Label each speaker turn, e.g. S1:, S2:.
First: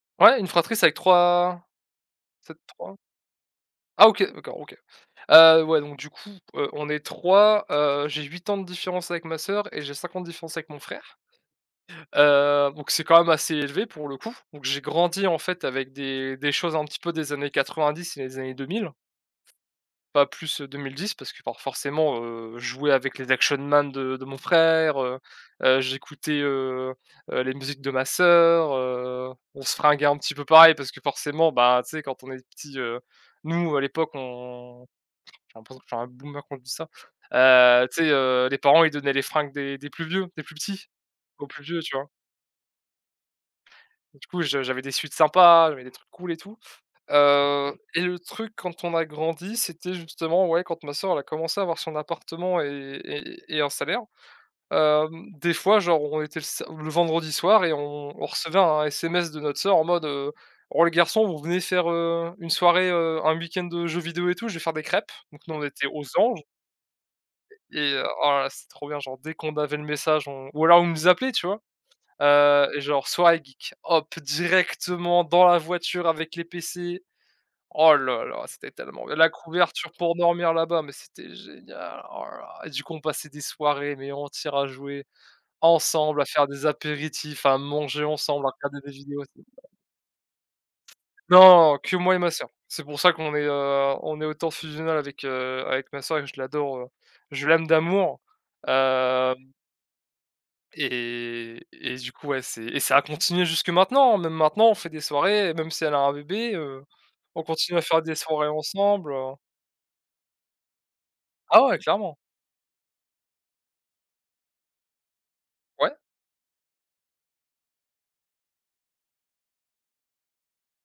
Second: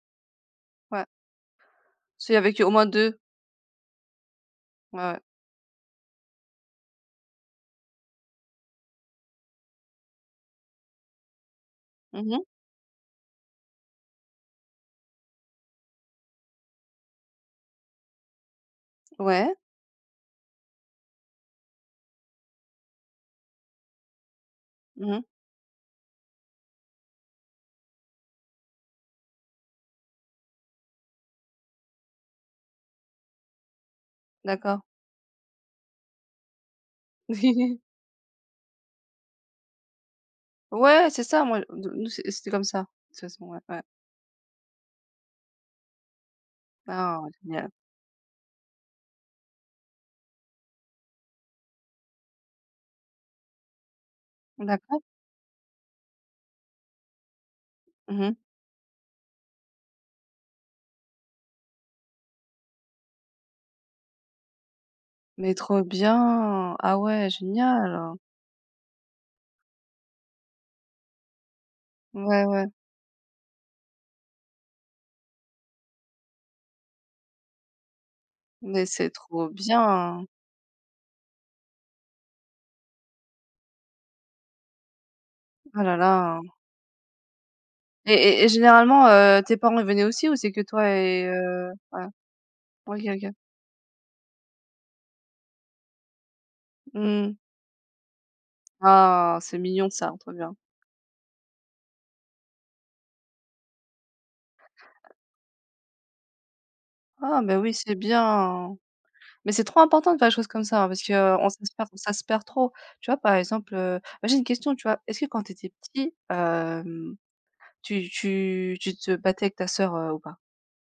S1: Ouais, une fratrie c'est avec
S2: Ouais.
S1: 3
S2: C'est
S1: peut-être
S2: avec au moins
S1: 3.
S2: 2.
S1: Ah OK, d'accord, OK.
S2: Ouais ouais.
S1: Heu, ouais donc du coup, heu, on est 3, heu, j'ai 8 ans de différence avec ma sœur et j'ai 5 ans de différence avec mon frère.
S2: Mmh mh.
S1: Heu, donc c'est quand même assez élevé pour le coup. Donc j'ai grandi en fait avec des des choses un petit peu des années 90 et des années 2000.
S2: Ouais.
S1: Pas plus, heu, 2010 parce que for forcément, heu, je jouais avec les Action Man de de mon frère,
S2: Mmh
S1: heu
S2: mh.
S1: heu, j'écoutais, heu heu, les musiques de ma sœur, heu. On se fringuait un petit peu pareil parce que, forcément, ben, tu sais, quand on est petits, heu, nous à l'époque
S2: D'accord.
S1: on j'ai l'impression que je suis un boomer quand je dis ça. Heu, tu sais, heu, les parents, ils donnaient les fringues des des plus vieux, des plus petits
S2: Ouais, c'est ça,
S1: aux
S2: moi,
S1: plus
S2: d
S1: vieux, tu vois?
S2: nous c'é c'était comme ça, toute façon, ouais, ouais.
S1: Du coup, je j'avais des sweats sympas, j'avais des trucs cool et tout.
S2: Ah, oh, génial.
S1: Heu, et le truc quand on a grandi, c'était, justement, ouais, quand ma sœur elle a commencé à avoir son appartement et et et et un salaire.
S2: D'accord.
S1: Hem, des fois, genre, on était le sa le vendredi soir et on
S2: Mmh
S1: on
S2: mh.
S1: recevait un SMS de notre sœur en mode, heu: «Oh, les garçons, vous venez faire, heu, une soirée, heu, un week-end, heu, jeux vidéo et tout, je vais faire des crêpes». Donc,
S2: Mais
S1: nous, on
S2: trop
S1: était aux anges.
S2: bien! Ah ouais,
S1: E et heu,
S2: génial!
S1: oh là là, c'était trop bien, genre, dès qu'on avait le message on ou alors elle nous appelait, tu vois?
S2: Ouais,
S1: Heu
S2: ouais.
S1: et genre: «Soirée geek», hop, directement dans la voiture avec les PC, oh là là, c'était
S2: Mais
S1: tellement
S2: c'est
S1: bien, la
S2: trop
S1: couverture pour
S2: bien!
S1: dormir là-bas, mais c'était génial, oh là là. Et du coup, on passait des soirées, mais entières, à jouer
S2: Ah là
S1: ensemble, à
S2: là!
S1: faire des apéritifs, à manger
S2: Et et
S1: ensemble,
S2: et
S1: à regarder des
S2: généralement,
S1: vidéos, c'était
S2: heu, tes parents ils venaient aussi ou c'est que toi et
S1: Non,
S2: heu?
S1: non, que
S2: Ouais,
S1: moi et ma sœur. C'est pour
S2: OK,
S1: ça
S2: OK.
S1: qu'on est, heu, on est autant fusionnel avec, heu, avec ma sœur et que je l'adore.
S2: Mmh mh.
S1: Je l'aime d'amour.
S2: Oh,
S1: Hem.
S2: c'est mignon ça. Trop bien.
S1: Et et et du coup, ouais, c'est et ça a continué jusque maintenant, même maintenant on fait des soirées, même si elle a un bébé, heu,
S2: Oh
S1: on
S2: mais, oui,
S1: continue à
S2: c'est
S1: faire des soirées
S2: bien.
S1: ensemble, heu.
S2: Mais c'est trop important de faire des choses comme ça, hein, parce qu'on
S1: Ah
S2: ça se
S1: ouais,
S2: perd ça
S1: clairement.
S2: se perd trop. Tu vois, par exemple, heu moi, j'ai une question, tu vois? Est-ce que quand tu étais
S1: Ouais.
S2: petit, hem, tu tu tu te battais avec ta sœur, heu, ou pas?